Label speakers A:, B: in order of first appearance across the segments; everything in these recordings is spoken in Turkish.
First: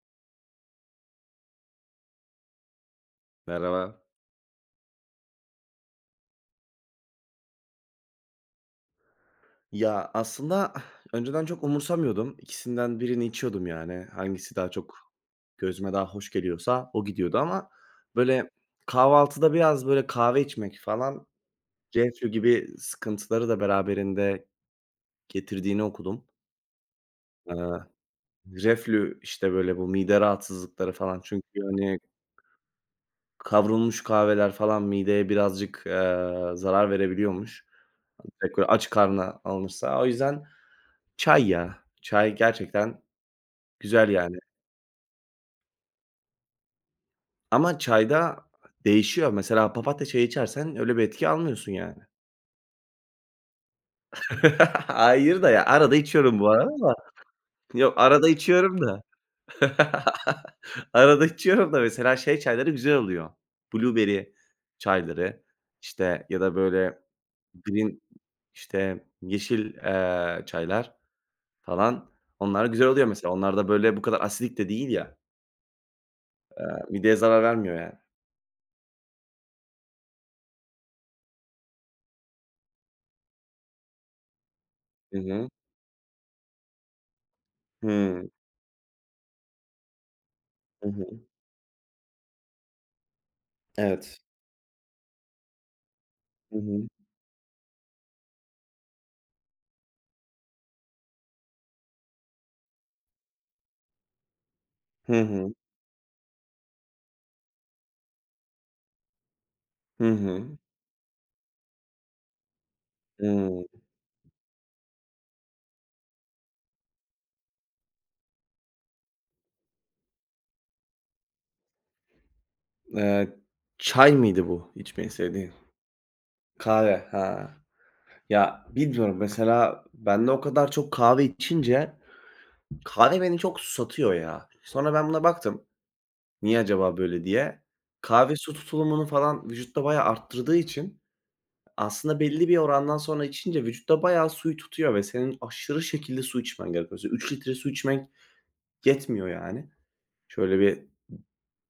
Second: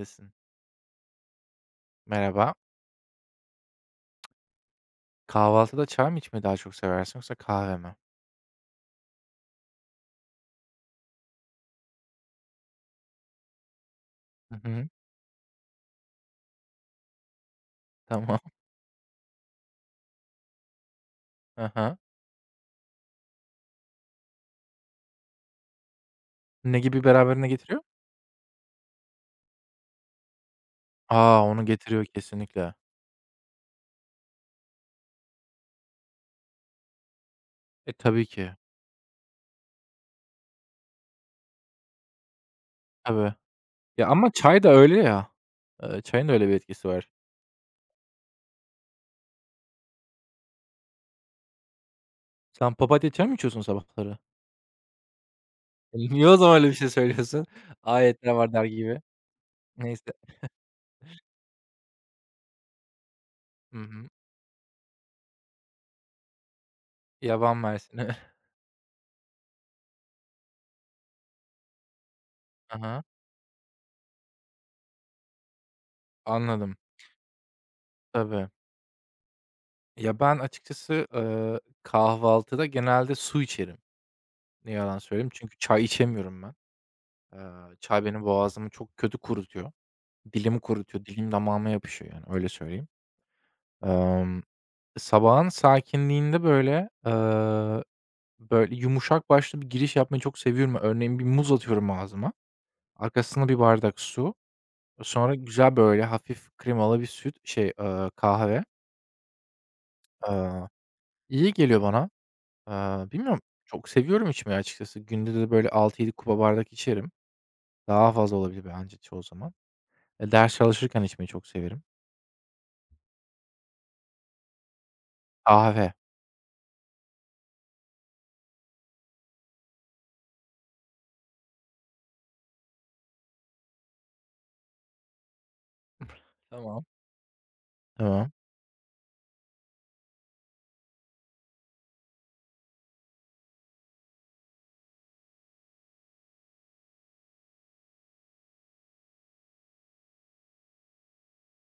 A: Haklısın. Merhaba.
B: Merhaba.
A: Kahvaltıda çay mı içmeyi daha çok seversin yoksa kahve mi?
B: Ya, aslında önceden çok umursamıyordum. İkisinden birini içiyordum yani.
A: Hı
B: Hangisi daha
A: hı.
B: çok gözüme daha hoş geliyorsa o gidiyordu ama
A: Tamam.
B: böyle kahvaltıda biraz böyle kahve içmek falan
A: Hı hı.
B: reflü gibi sıkıntıları da beraberinde getirdiğini okudum.
A: Ne gibi beraberine
B: Eee,
A: getiriyor?
B: reflü, işte, böyle bu mide rahatsızlıkları falan
A: A!
B: çünkü,
A: Onu
B: hani,
A: getiriyor kesinlikle.
B: kavrulmuş kahveler falan mideye birazcık, zarar verebiliyormuş.
A: E, tabii ki.
B: Direkt böyle aç karnına alınırsa. O yüzden çay ya. Çay gerçekten
A: Tabii. Ya,
B: güzel
A: ama
B: yani.
A: çay da öyle ya. Çayın da öyle bir etkisi var.
B: Ama çayda değişiyor. Mesela papatya çayı içersen öyle bir etki almıyorsun yani.
A: Sen papatya çay mı içiyorsun sabahları?
B: Hayır da ya arada
A: Niye o
B: içiyorum bu
A: zaman öyle
B: arada
A: bir şey
B: ama.
A: söylüyorsun?
B: Yok arada
A: Ayetler var der
B: içiyorum
A: gibi.
B: da.
A: Neyse.
B: Arada içiyorum da mesela şey çayları güzel oluyor.
A: Hı hı.
B: Blueberry çayları, işte, ya da böyle
A: Yaban
B: green,
A: mersini. Hı
B: işte, yeşil, çaylar falan. Onlar güzel
A: hı.
B: oluyor mesela. Onlar da böyle bu kadar asidik de değil ya.
A: Anladım.
B: Mideye zarar vermiyor yani.
A: Tabii. Ya, ben açıkçası, kahvaltıda genelde su içerim. Ne yalan
B: Hı
A: söyleyeyim
B: hı.
A: çünkü çay içemiyorum ben. Çay benim boğazımı çok kötü kurutuyor. Dilimi
B: Hı
A: kurutuyor,
B: hı.
A: dilim damağıma yapışıyor yani öyle söyleyeyim.
B: Evet.
A: Emm, Sabahın sakinliğinde,
B: Hı hı.
A: böyle, böyle, yumuşak başlı bir giriş yapmayı çok seviyorum. Örneğin bir muz atıyorum ağzıma, arkasına bir bardak su,
B: Hı
A: sonra
B: hı.
A: güzel, böyle, hafif kremalı bir süt, şey, kahve.
B: Hı hı.
A: Eee, iyi geliyor bana. Eee, Bilmiyorum,
B: Hımm.
A: çok seviyorum içmeyi açıkçası. Günde de, böyle, altı yedi kupa bardak içerim. Daha fazla olabilir bence çoğu zaman. Ders çalışırken içmeyi çok severim.
B: Eee, çay mıydı bu içmeyi sevdiğin?
A: Kahve.
B: Kahve, ha. Ya, bilmiyorum, mesela ben de o kadar çok kahve içince kahve beni çok satıyor ya. Sonra ben buna baktım, niye
A: Tamam.
B: acaba böyle diye.
A: Tamam.
B: Kahve su tutulumunu falan vücutta bayağı arttırdığı için aslında belli bir orandan sonra içince vücutta bayağı suyu tutuyor ve senin aşırı şekilde su içmen gerekiyor. Mesela 3 litre su içmek yetmiyor yani. Şöyle bir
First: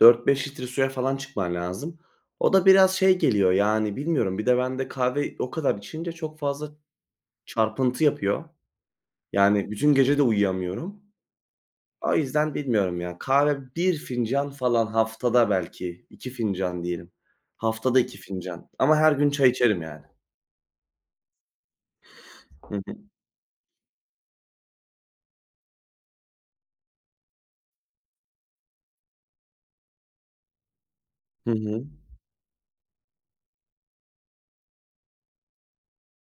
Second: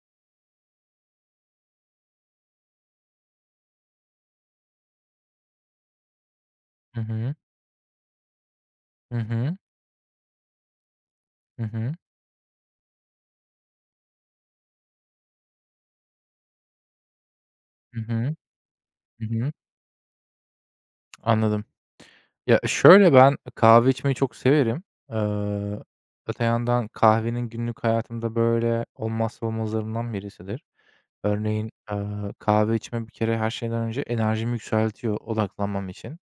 B: 4-5 litre suya falan çıkman lazım. O da biraz şey geliyor, yani, bilmiyorum. Bir de ben de kahve o kadar içince çok fazla
A: Hı hı.
B: çarpıntı yapıyor.
A: Hı hı.
B: Yani bütün gece de uyuyamıyorum.
A: Hı hı.
B: O yüzden bilmiyorum ya. Kahve bir fincan falan haftada belki, 2 fincan diyelim. Haftada
A: Hı
B: 2
A: hı.
B: fincan ama her
A: Hı
B: gün çay
A: hı.
B: içerim yani.
A: Anladım. Ya,
B: Hı hı.
A: şöyle, ben kahve içmeyi çok severim. Eee, Öte yandan kahvenin günlük hayatımda, böyle, olmazsa olmazlarından birisidir.
B: Hı
A: Örneğin,
B: hı.
A: kahve içme bir kere her şeyden önce enerjimi yükseltiyor odaklanmam için.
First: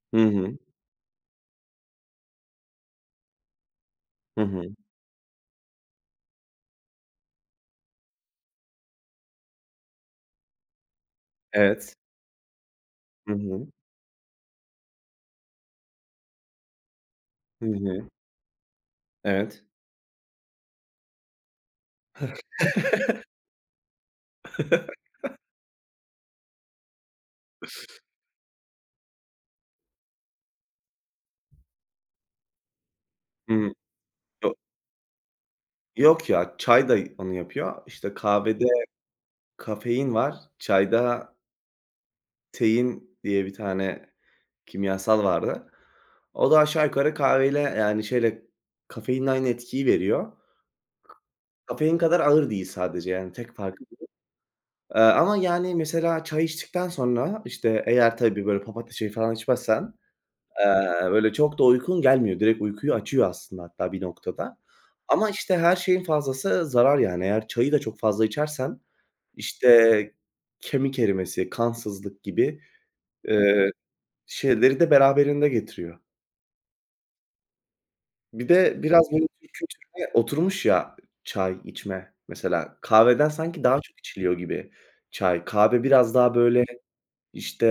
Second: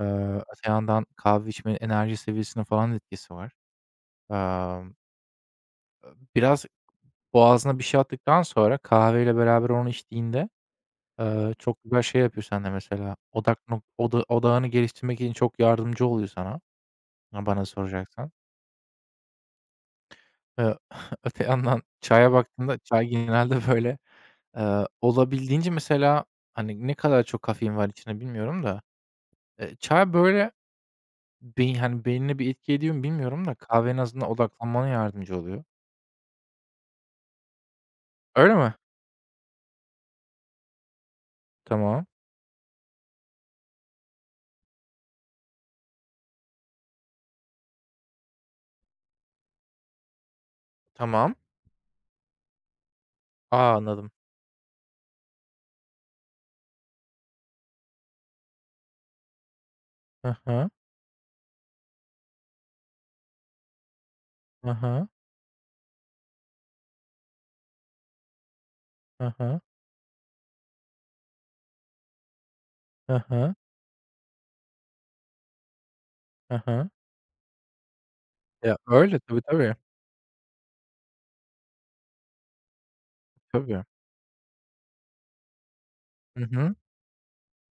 A: Eee,
B: Hı hı.
A: Öte yandan kahve içmenin enerji seviyesine falan etkisi var.
B: Hı hı.
A: Emm, Biraz. Boğazına bir şey attıktan sonra kahveyle beraber onu içtiğinde, çok
B: Evet.
A: güzel şey yapıyor sende mesela,
B: Hı hı.
A: odak nok oda odağını geliştirmek için çok yardımcı oluyor sana, ha,
B: Hı
A: bana
B: hı.
A: soracaksan.
B: Evet.
A: Eee, Öte yandan çaya baktığında çay genelde böyle, olabildiğince mesela, hani, ne kadar çok kafein var içinde bilmiyorum da, çay böyle hani, beynine bir etki ediyor mu bilmiyorum da
B: Hımm.
A: kahve en azından
B: Yo
A: odaklanmana yardımcı oluyor.
B: yok ya, çay da onu yapıyor. İşte
A: Öyle
B: kahvede
A: mi?
B: kafein var, çayda
A: Tamam,
B: tein diye bir tane kimyasal vardı. O da aşağı yukarı kahveyle, yani, şeyle, kafeinle aynı etkiyi veriyor.
A: tamam.
B: Kafein kadar ağır değil sadece, yani, tek
A: A,
B: farkı
A: anladım.
B: Ama, yani, mesela çay içtikten sonra, işte, eğer tabii böyle papatya çayı falan içmezsen,
A: Hı hı.
B: böyle çok da uykun gelmiyor. Direkt uykuyu açıyor aslında hatta bir noktada.
A: Hı hı.
B: Ama, işte, her şeyin fazlası zarar, yani. Eğer çayı da çok fazla içersen,
A: Hı hı.
B: işte, kemik erimesi, kansızlık gibi,
A: Hı hı.
B: eee şeyleri de beraberinde getiriyor.
A: Hı hı.
B: Bir
A: Ya,
B: de biraz hı.
A: öyle.
B: böyle
A: Tabii,
B: Türk
A: tabii.
B: kültürüne oturmuş ya çay içme mesela. Kahveden sanki daha
A: Tabii.
B: çok içiliyor gibi çay. Kahve biraz daha
A: Hı
B: böyle,
A: hı.
B: işte,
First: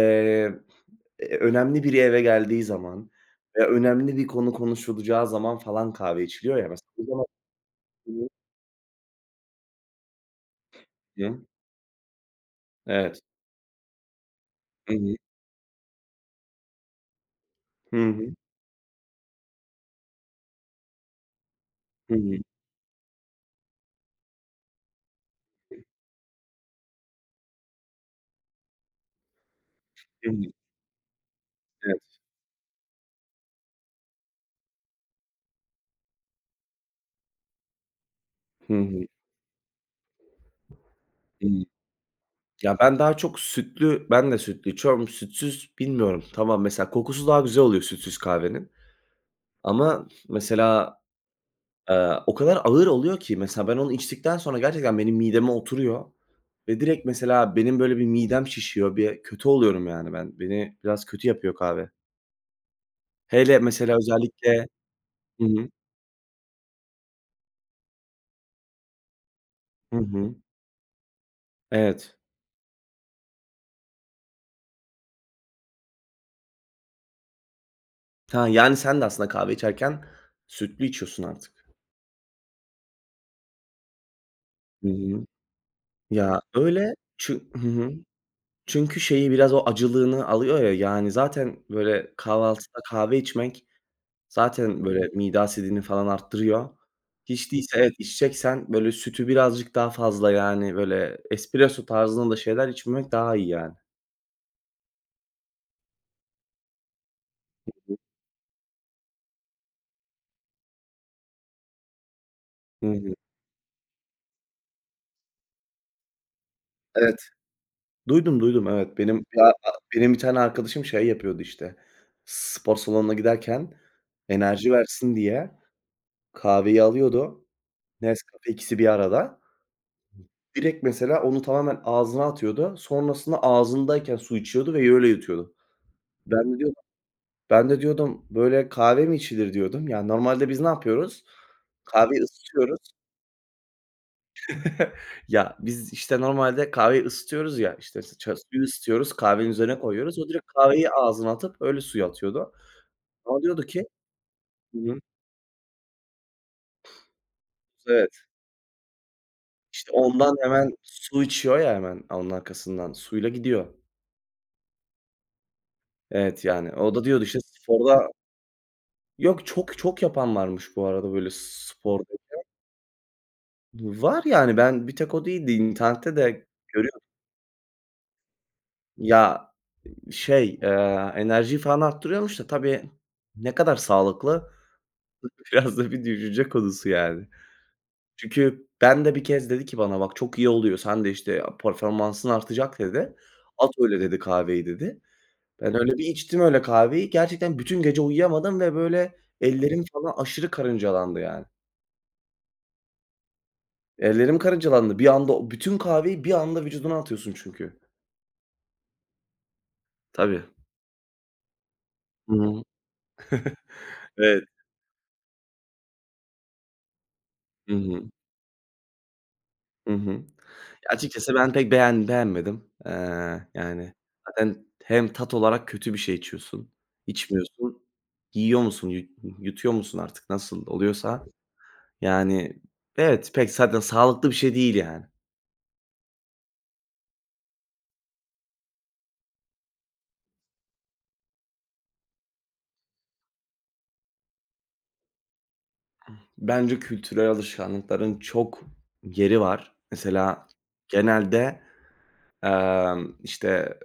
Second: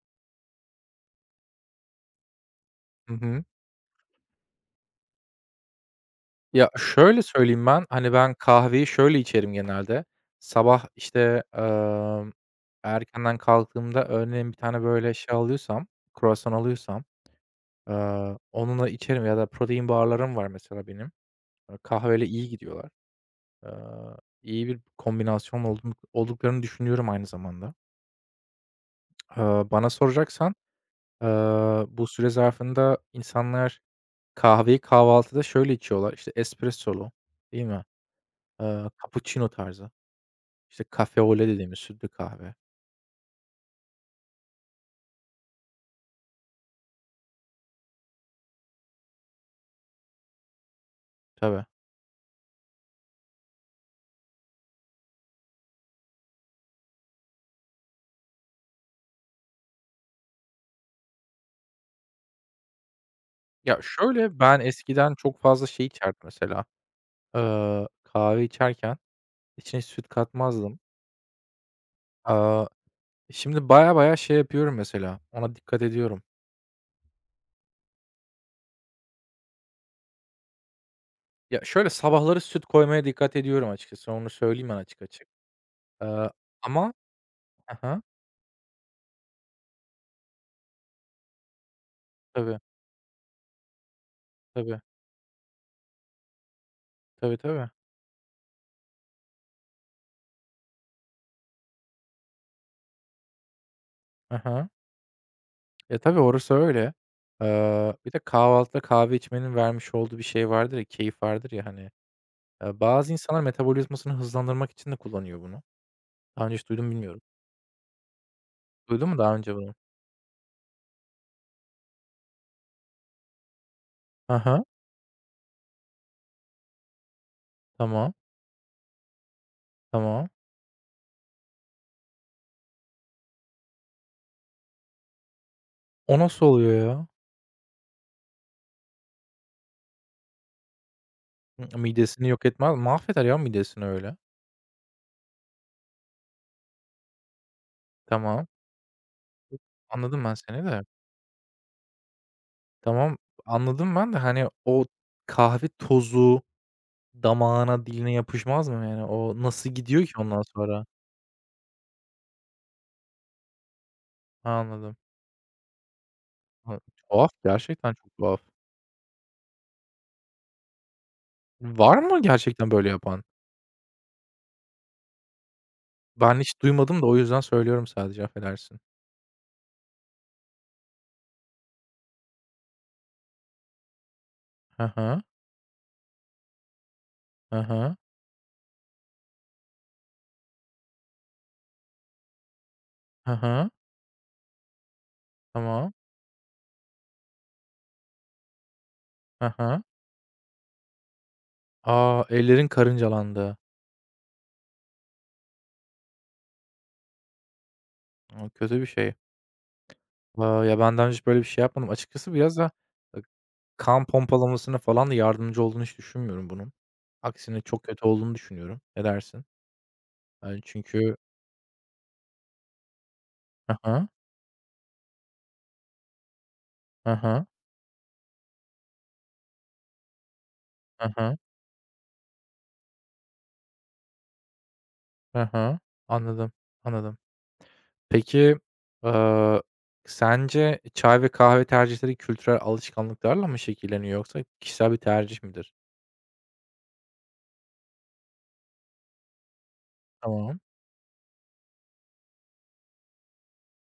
B: önemli biri eve geldiği zaman
A: Hı hı.
B: veya önemli bir konu konuşulacağı zaman falan kahve içiliyor ya
A: Ya,
B: mesela. O
A: şöyle
B: zaman
A: söyleyeyim ben,
B: Hı
A: hani, ben kahveyi şöyle içerim genelde. Sabah,
B: hı.
A: işte,
B: Evet.
A: erkenden kalktığımda örneğin bir tane,
B: Hı
A: böyle,
B: hı.
A: şey alıyorsam, kruvasan alıyorsam,
B: Hı hı.
A: onunla içerim ya da protein barlarım var mesela benim.
B: Hı
A: Kahveyle
B: hı.
A: iyi gidiyorlar. Eee, iyi bir kombinasyon olduklarını düşünüyorum aynı zamanda. Eee, Bana
B: Hı hı.
A: soracaksan, eee, bu
B: Evet.
A: süre zarfında insanlar kahveyi kahvaltıda şöyle içiyorlar, işte, espressolu, değil mi?
B: Hı hı.
A: Kapuçino tarzı, işte, cafe au
B: Hı
A: lait
B: hı.
A: dediğimiz sütlü kahve.
B: Ya, ben de sütlü içiyorum. Sütsüz bilmiyorum. Tamam, mesela kokusu daha güzel oluyor sütsüz kahvenin. Ama mesela,
A: Tabii.
B: o kadar ağır oluyor ki mesela ben onu içtikten sonra gerçekten benim mideme oturuyor ve direkt mesela benim böyle bir midem şişiyor, bir kötü oluyorum yani ben. Beni biraz kötü yapıyor kahve. Hele
A: Ya,
B: mesela
A: şöyle, ben
B: özellikle
A: eskiden çok
B: Hı
A: fazla
B: hı.
A: şey içerdim mesela, kahve içerken içine
B: Hı
A: süt
B: hı.
A: katmazdım.
B: Evet.
A: Aaa, Şimdi baya baya şey yapıyorum mesela, ona dikkat ediyorum.
B: Ha, yani sen de aslında kahve içerken sütlü içiyorsun
A: Ya,
B: artık.
A: şöyle, sabahları süt koymaya dikkat ediyorum açıkçası, onu söyleyeyim ben
B: Hı
A: açık
B: hı.
A: açık. Eee,
B: Ya,
A: Ama.
B: öyle çü Hı
A: Hı
B: hı.
A: hı.
B: Çünkü şeyi biraz o acılığını alıyor ya, yani zaten böyle
A: Tabii,
B: kahvaltıda kahve içmek
A: tabii.
B: zaten böyle mide asidini falan arttırıyor.
A: Tabii,
B: Hiç
A: tabii.
B: değilse evet, içeceksen böyle sütü birazcık daha fazla, yani, böyle espresso tarzında şeyler içmemek daha iyi yani.
A: Hı hı. Ya, tabii orası öyle. Bir de kahvaltıda kahve içmenin vermiş olduğu bir şey vardır ya, keyif vardır ya, hani.
B: Hı
A: Bazı
B: hı.
A: insanlar metabolizmasını hızlandırmak için de kullanıyor bunu. Daha önce hiç duydun
B: Evet.
A: bilmiyorum.
B: Duydum, duydum, evet.
A: Duydun mu
B: Benim
A: daha
B: ya,
A: önce bunu?
B: benim bir tane arkadaşım şey yapıyordu, işte, spor salonuna giderken
A: Aha.
B: enerji versin diye kahveyi alıyordu,
A: Tamam,
B: Nescafe ikisi bir arada.
A: tamam.
B: Direkt mesela onu tamamen ağzına atıyordu. Sonrasında ağzındayken su içiyordu ve öyle yutuyordu.
A: O nasıl
B: Ben de
A: oluyor ya?
B: Ben de diyordum, "Böyle kahve mi içilir?" diyordum. Ya, normalde biz ne yapıyoruz?
A: Hımm,
B: Kahveyi
A: midesini yok etmez
B: ısıtıyoruz.
A: mahveder ya midesini öyle.
B: Ya, biz, işte, normalde kahveyi ısıtıyoruz ya, işte,
A: Tamam,
B: suyu ısıtıyoruz, kahvenin üzerine koyuyoruz.
A: anladım
B: O
A: ben
B: direkt
A: seni de.
B: kahveyi ağzına atıp öyle suyu atıyordu.
A: Tamam,
B: Ama diyordu ki
A: anladım ben de, hani,
B: Hı
A: o
B: hı.
A: kahve tozu damağına, diline
B: Evet.
A: yapışmaz mı yani? O nasıl
B: işte
A: gidiyor ki
B: ondan
A: ondan
B: hemen
A: sonra?
B: su içiyor ya hemen onun arkasından. Suyla gidiyor.
A: Ha, anladım.
B: Evet, yani,
A: Hı,
B: o da diyordu,
A: tuhaf,
B: işte,
A: gerçekten
B: sporda
A: çok tuhaf.
B: Yok, çok çok yapan varmış bu arada böyle
A: Var
B: sporda.
A: mı gerçekten böyle yapan?
B: Var yani ben bir tek o değildi. İnternette
A: Ben
B: de
A: hiç
B: görüyorum
A: duymadım da o yüzden söylüyorum sadece, affedersin.
B: Ya Şey, enerjiyi falan arttırıyormuş da tabii ne kadar sağlıklı
A: Hı hı.
B: biraz da bir düşünce konusu yani.
A: Hı hı.
B: Çünkü ben de bir kez dedi ki bana, "Bak çok iyi oluyor, sen de işte performansın artacak," dedi.
A: Hı
B: "At
A: hı.
B: öyle," dedi, "kahveyi," dedi. Ben
A: Tamam.
B: öyle bir içtim öyle kahveyi, gerçekten bütün gece uyuyamadım ve böyle
A: Hı hı.
B: ellerim falan aşırı karıncalandı yani.
A: A! Ellerin karıncalandı.
B: Ellerim karıncalandı. Bir anda o bütün kahveyi bir anda vücuduna atıyorsun çünkü.
A: O kötü bir şey.
B: Tabii.
A: A, ya, ben daha önce hiç böyle bir şey yapmadım.
B: Hı
A: Açıkçası biraz
B: hı.
A: da, eee, kan
B: Evet.
A: pompalamasına falan da yardımcı olduğunu hiç düşünmüyorum bunun. Aksine
B: Hı
A: çok kötü
B: hı.
A: olduğunu düşünüyorum. Ne dersin?
B: Hı hı.
A: Yani, çünkü.
B: Açıkçası ben pek beğenmedim.
A: Hı
B: Yani
A: hı.
B: zaten hem tat olarak kötü bir şey içiyorsun,
A: Hı hı.
B: içmiyorsun, yiyor musun, yutuyor musun artık nasıl
A: Hı
B: oluyorsa.
A: hı.
B: Yani evet, pek zaten sağlıklı bir şey değil yani.
A: Hı hı. Anladım, anladım. Peki, eee, sence çay ve kahve tercihleri kültürel alışkanlıklarla mı şekilleniyor yoksa kişisel bir tercih midir?
B: Bence kültürel alışkanlıkların çok yeri var. Mesela
A: Tamam.
B: genelde, işte,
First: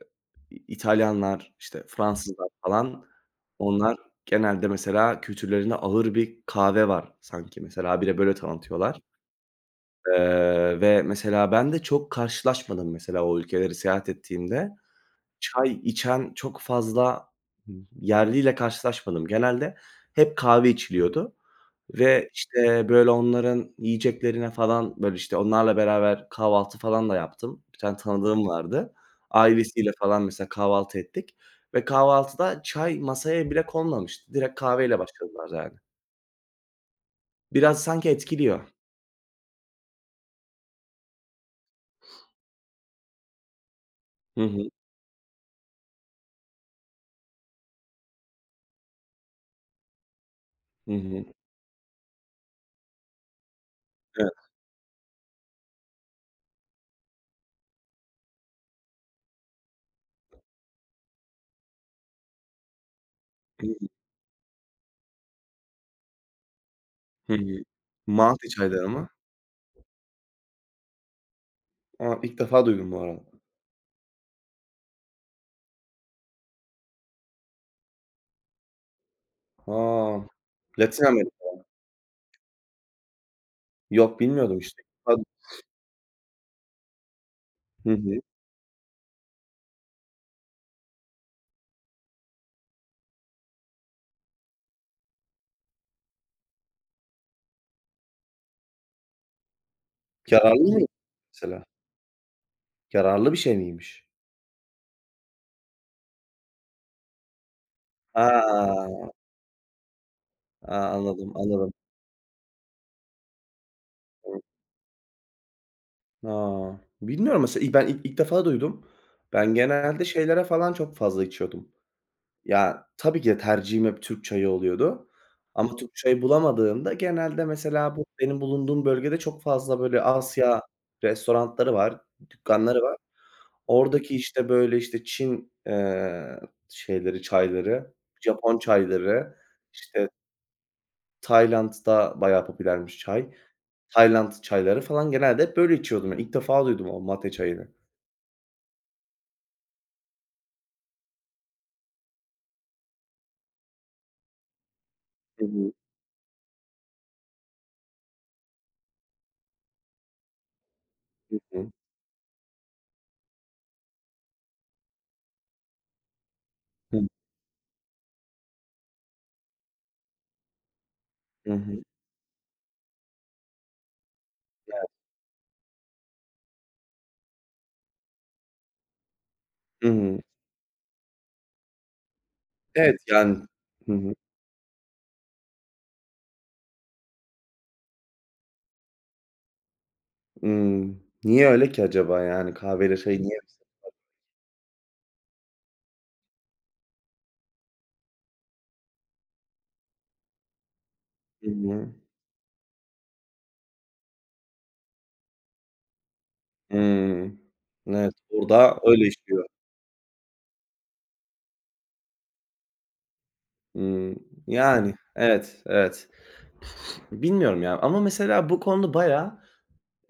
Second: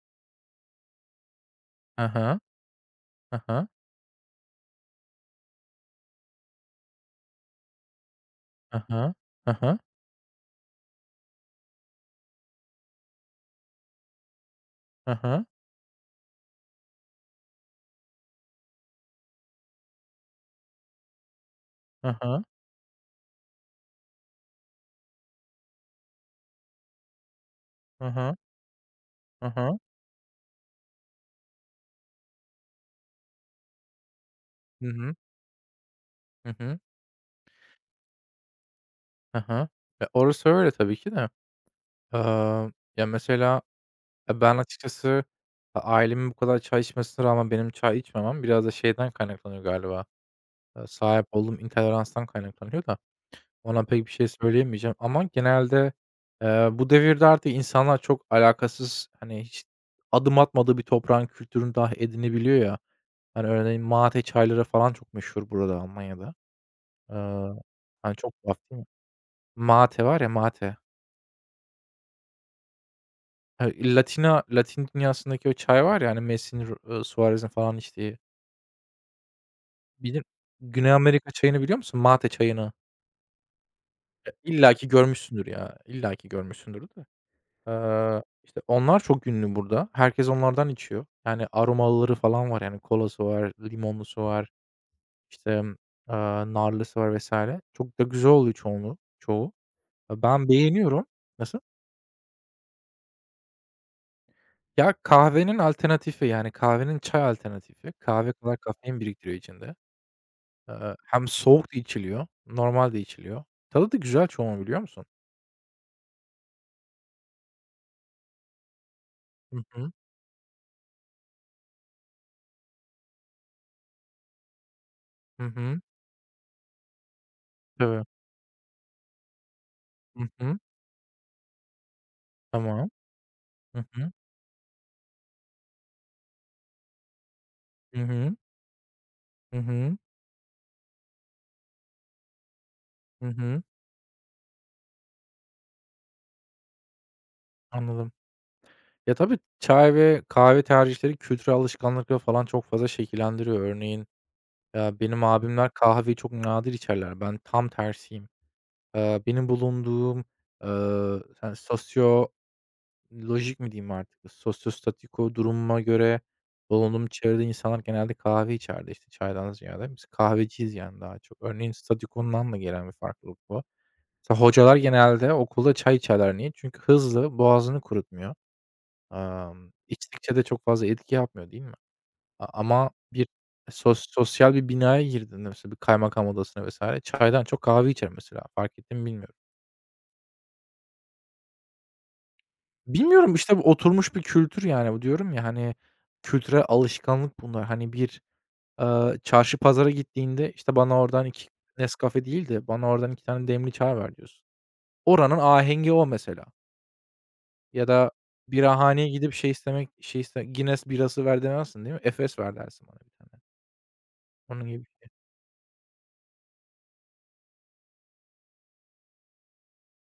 B: İtalyanlar, işte,
A: Hı hı.
B: Fransızlar falan
A: Hı hı.
B: onlar genelde mesela kültürlerinde ağır bir kahve var sanki mesela habire böyle
A: Hı
B: tanıtıyorlar.
A: hı. Hı hı.
B: Ve mesela ben de çok karşılaşmadım mesela o ülkeleri seyahat ettiğimde.
A: Hı hı.
B: Çay içen çok fazla yerliyle karşılaşmadım. Genelde hep kahve içiliyordu
A: Hı
B: ve,
A: hı.
B: işte, böyle, onların yiyeceklerine falan, böyle, işte, onlarla beraber kahvaltı falan da yaptım. Bir tane
A: Hı hı.
B: tanıdığım vardı.
A: Hı hı.
B: Ailesiyle falan mesela kahvaltı ettik ve kahvaltıda çay masaya bile konmamıştı. Direkt
A: Hı
B: kahveyle
A: hı.
B: başladılar yani.
A: Hı hı.
B: Biraz sanki etkiliyor.
A: Hı hı. Ya, orası öyle tabii ki de. Eee, Ya, mesela, ya,
B: Hı
A: ben
B: hı.
A: açıkçası ailemin bu kadar çay içmesine rağmen benim çay içmemem biraz da şeyden kaynaklanıyor galiba,
B: Hı hı.
A: sahip olduğum intoleranstan kaynaklanıyor da. Ona pek bir şey
B: Evet.
A: söyleyemeyeceğim ama genelde, bu devirde artık insanlar çok alakasız, hani, hiç adım atmadığı bir toprağın kültürünü dahi edinebiliyor ya. Hani, örneğin mate çayları falan çok meşhur burada Almanya'da. Eee,
B: Hımm.
A: Hani, çok
B: Mate
A: tuhaf değil mi?
B: çayları mı?
A: Mate var ya mate.
B: A, ilk defa duydum bu arada.
A: Ha, Latin dünyasındaki o çay var ya, hani, Messi'nin, Suarez'in falan içtiği.
B: A!
A: Bilir Güney
B: Latin Amerika.
A: Amerika çayını biliyor musun? Mate çayını.
B: Yok,
A: Ya
B: bilmiyordum işte.
A: illaki görmüşsündür ya. İllaki görmüşsündür de.
B: Hı hı.
A: İşte, onlar çok ünlü burada. Herkes onlardan içiyor. Yani aromalıları falan var, yani kolası var, limonlusu var, işte, eee, narlısı var vesaire. Çok da güzel oluyor çoğu. E, ben
B: Yararlı mı
A: beğeniyorum. Nasıl?
B: mesela? Yararlı bir şey miymiş?
A: Ya, kahvenin alternatifi, yani kahvenin çay alternatifi. Kahve kadar
B: A!
A: kafein biriktiriyor içinde.
B: A,
A: Hem
B: anladım, anladım.
A: soğuk da içiliyor, normal de içiliyor. Tadı da güzel çoğunu biliyor musun?
B: A! Bilmiyorum mesela ilk defa duydum. Ben
A: Hı hı.
B: genelde şeylere falan çok fazla içiyordum. Ya, tabii ki de tercihim hep Türk çayı oluyordu
A: Hı
B: ama
A: hı.
B: Türk çayı bulamadığımda genelde mesela
A: Tabii.
B: bu benim bulunduğum bölgede çok fazla böyle
A: Hı hı.
B: Asya restoranları var, dükkânları
A: Tamam. Hı hı.
B: oradaki, işte, böyle, işte, Çin, şeyleri, çayları,
A: Hı hı.
B: Japon çayları,
A: Hı hı.
B: işte, Tayland'da bayağı popülermiş
A: Hı
B: çay.
A: hı.
B: Tayland çayları falan genelde hep böyle içiyordum. Yani ilk defa duydum o mate çayını.
A: Anladım. Ya, tabii çay ve kahve tercihleri kültürel alışkanlıkları falan çok fazla şekillendiriyor. Örneğin, ya, benim
B: Hı
A: abimler
B: hı.
A: kahveyi çok nadir içerler. Ben tam tersiyim. Benim bulunduğum,
B: Hı
A: yani,
B: hı.
A: sosyolojik mi diyeyim artık, sosyostatiko durumuma göre
B: Hı.
A: bulunduğum çevrede insanlar genelde kahve içerdi, işte, çaydan ziyade. Biz kahveciyiz, yani, daha çok.
B: Hı
A: Örneğin
B: hı.
A: statikondan da gelen bir farklılık bu. Mesela hocalar genelde okulda çay içerler. Niye? Çünkü hızlı, boğazını kurutmuyor.
B: Hı hı.
A: İçtikçe de çok fazla etki yapmıyor, değil mi? A ama
B: Evet,
A: bir
B: yani. Hı
A: sos
B: hı.
A: sosyal bir binaya girdiğinde mesela bir kaymakam odasına vesaire çaydan çok kahve içerim mesela. Fark ettin mi bilmiyorum.
B: Imm. Niye öyle ki acaba, yani? Kahveyle çayı
A: Bilmiyorum,
B: niye
A: işte, bu oturmuş bir kültür yani. Bu diyorum ya, hani, kültürel alışkanlık bunlar. Hani, bir, çarşı pazara gittiğinde, işte, bana oradan 2
B: bizim? Hı hı.
A: Nescafe değil de bana oradan 2 tane demli çay ver diyorsun. Oranın ahengi o mesela.
B: Hımm.
A: Ya da
B: Evet, burada öyle
A: birahaneye gidip
B: işliyor.
A: şey istemek, şey iste Guinness birası ver demezsin, değil mi? Efes ver dersin bana bir tane.
B: Imm,
A: Onun gibi.
B: yani. Evet, evet. Bilmiyorum ya ama mesela bu konuda bayağı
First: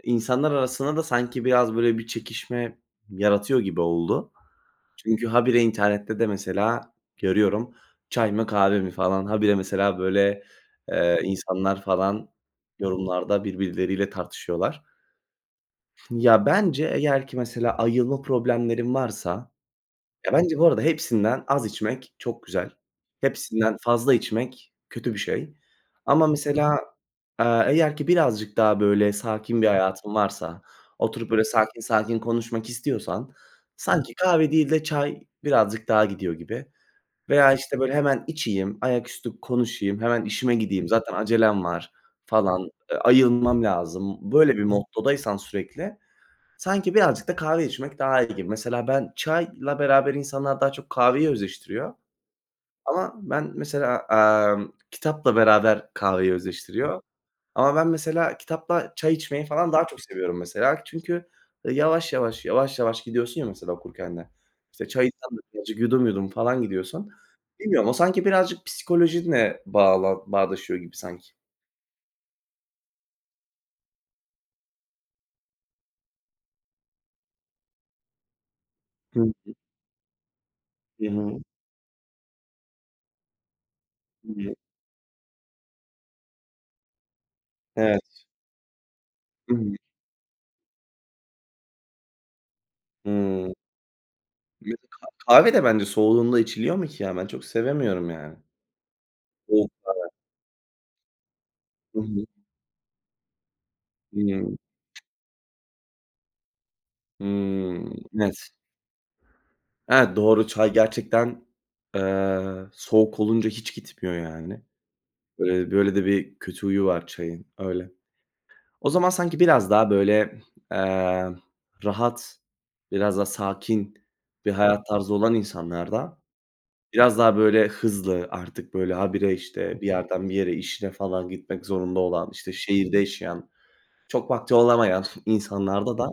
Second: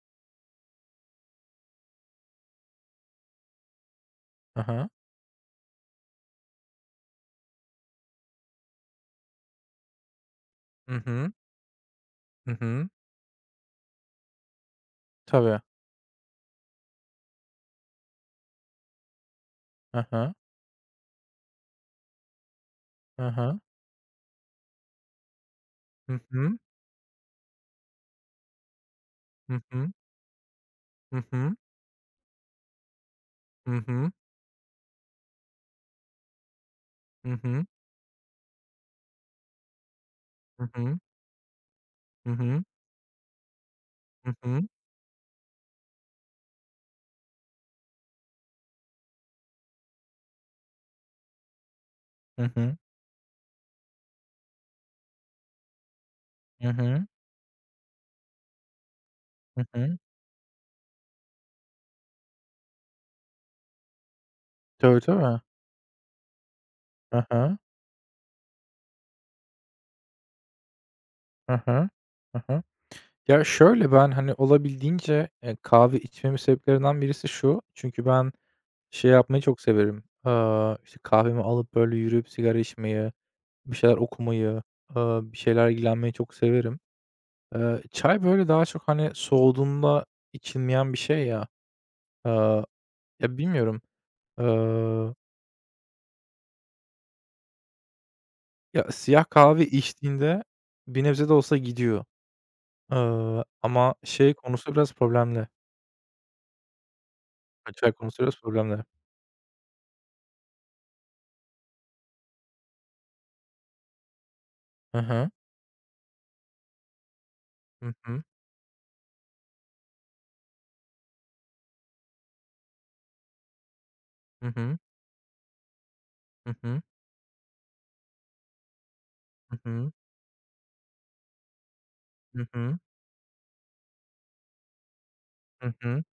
B: İnsanlar arasında da sanki biraz böyle bir çekişme yaratıyor gibi oldu.
A: Aha,
B: Çünkü habire internette de mesela görüyorum, çay mı kahve mi falan habire mesela böyle,
A: hı. Hı hı.
B: insanlar falan
A: Hı hı.
B: yorumlarda birbirleriyle tartışıyorlar.
A: Tabii.
B: Ya, bence eğer ki mesela ayılma problemlerin varsa ya,
A: Aha,
B: bence bu arada hepsinden az içmek çok güzel.
A: hı.
B: Hepsinden fazla içmek kötü bir şey.
A: Hı
B: Ama
A: hı.
B: mesela, eğer ki birazcık daha böyle
A: Hı
B: sakin bir
A: hı.
B: hayatın varsa,
A: Hı
B: oturup böyle
A: hı.
B: sakin sakin konuşmak istiyorsan
A: Hı hı.
B: sanki kahve değil de çay birazcık daha gidiyor gibi.
A: Hı
B: Veya,
A: hı.
B: işte, böyle hemen içeyim, ayaküstü konuşayım, hemen işime
A: Hı
B: gideyim,
A: hı.
B: zaten acelem var
A: Hı hı.
B: falan, ayılmam lazım.
A: Hı
B: Böyle
A: hı.
B: bir moddodaysan sürekli sanki birazcık da kahve içmek daha iyi gibi. Mesela ben çayla beraber insanlar daha çok kahveyi özleştiriyor.
A: Hı hı.
B: Ama ben mesela, kitapla beraber kahveyi
A: Hı hı. Hı
B: özleştiriyor.
A: hı.
B: Ama ben mesela kitapla çay içmeyi falan daha çok seviyorum mesela. Çünkü, yavaş yavaş, yavaş yavaş gidiyorsun ya mesela okurken de. İşte
A: Tabii,
B: çayından
A: tabii.
B: da birazcık yudum yudum falan gidiyorsun.
A: Hı hı.
B: Bilmiyorum, o sanki birazcık psikolojinle bağdaşıyor gibi sanki.
A: Hı. Ya, şöyle, ben, hani, olabildiğince, kahve içmemin sebeplerinden birisi şu: Çünkü ben şey
B: Hı.
A: yapmayı çok severim, işte,
B: Hı hı.
A: kahvemi alıp, böyle, yürüyüp sigara içmeyi, bir şeyler
B: Hı hı.
A: okumayı, bir şeyler ilgilenmeyi çok severim.
B: Evet.
A: Çay, böyle, daha çok, hani,
B: Hı hı.
A: soğuduğunda içilmeyen bir şey ya. Aaa, Ya,
B: Hıı.
A: bilmiyorum.
B: Mesela ka
A: Iıı,
B: kahve de bence soğuduğunda içiliyor mu ki ya? Ben çok sevemiyorum yani.
A: Ya, siyah
B: O
A: kahve içtiğinde bir nebze de olsa
B: Hı
A: gidiyor.
B: hı.
A: Ama şey
B: Hımm.
A: konusu biraz problemli. Çay
B: Hımm.
A: konusu
B: Evet.
A: biraz problemli.
B: Evet, doğru. Çay gerçekten, soğuk olunca hiç gitmiyor yani.
A: Hı hı.
B: Böyle böyle de bir kötü huyu var çayın. Öyle.
A: Hı hı.
B: O zaman sanki biraz daha böyle, eee, rahat, biraz daha sakin
A: Hı
B: bir
A: hı.
B: hayat tarzı olan insanlarda
A: Hı hı.
B: biraz daha böyle hızlı artık böyle habire,
A: Hı
B: işte, bir
A: hı.
B: yerden bir yere, işine falan gitmek zorunda olan,
A: Hı
B: işte,
A: hı.
B: şehirde yaşayan çok vakti olamayan
A: Hı
B: insanlarda
A: hı.
B: da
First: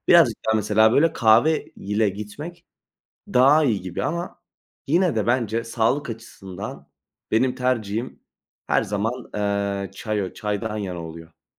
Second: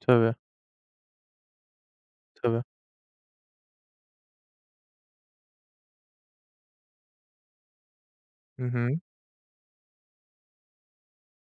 A: Tabii,
B: birazcık daha mesela böyle kahve ile
A: tabii.
B: gitmek daha iyi gibi ama yine de bence sağlık açısından benim tercihim
A: Hı
B: her
A: hı.
B: zaman, o çaydan yana oluyor.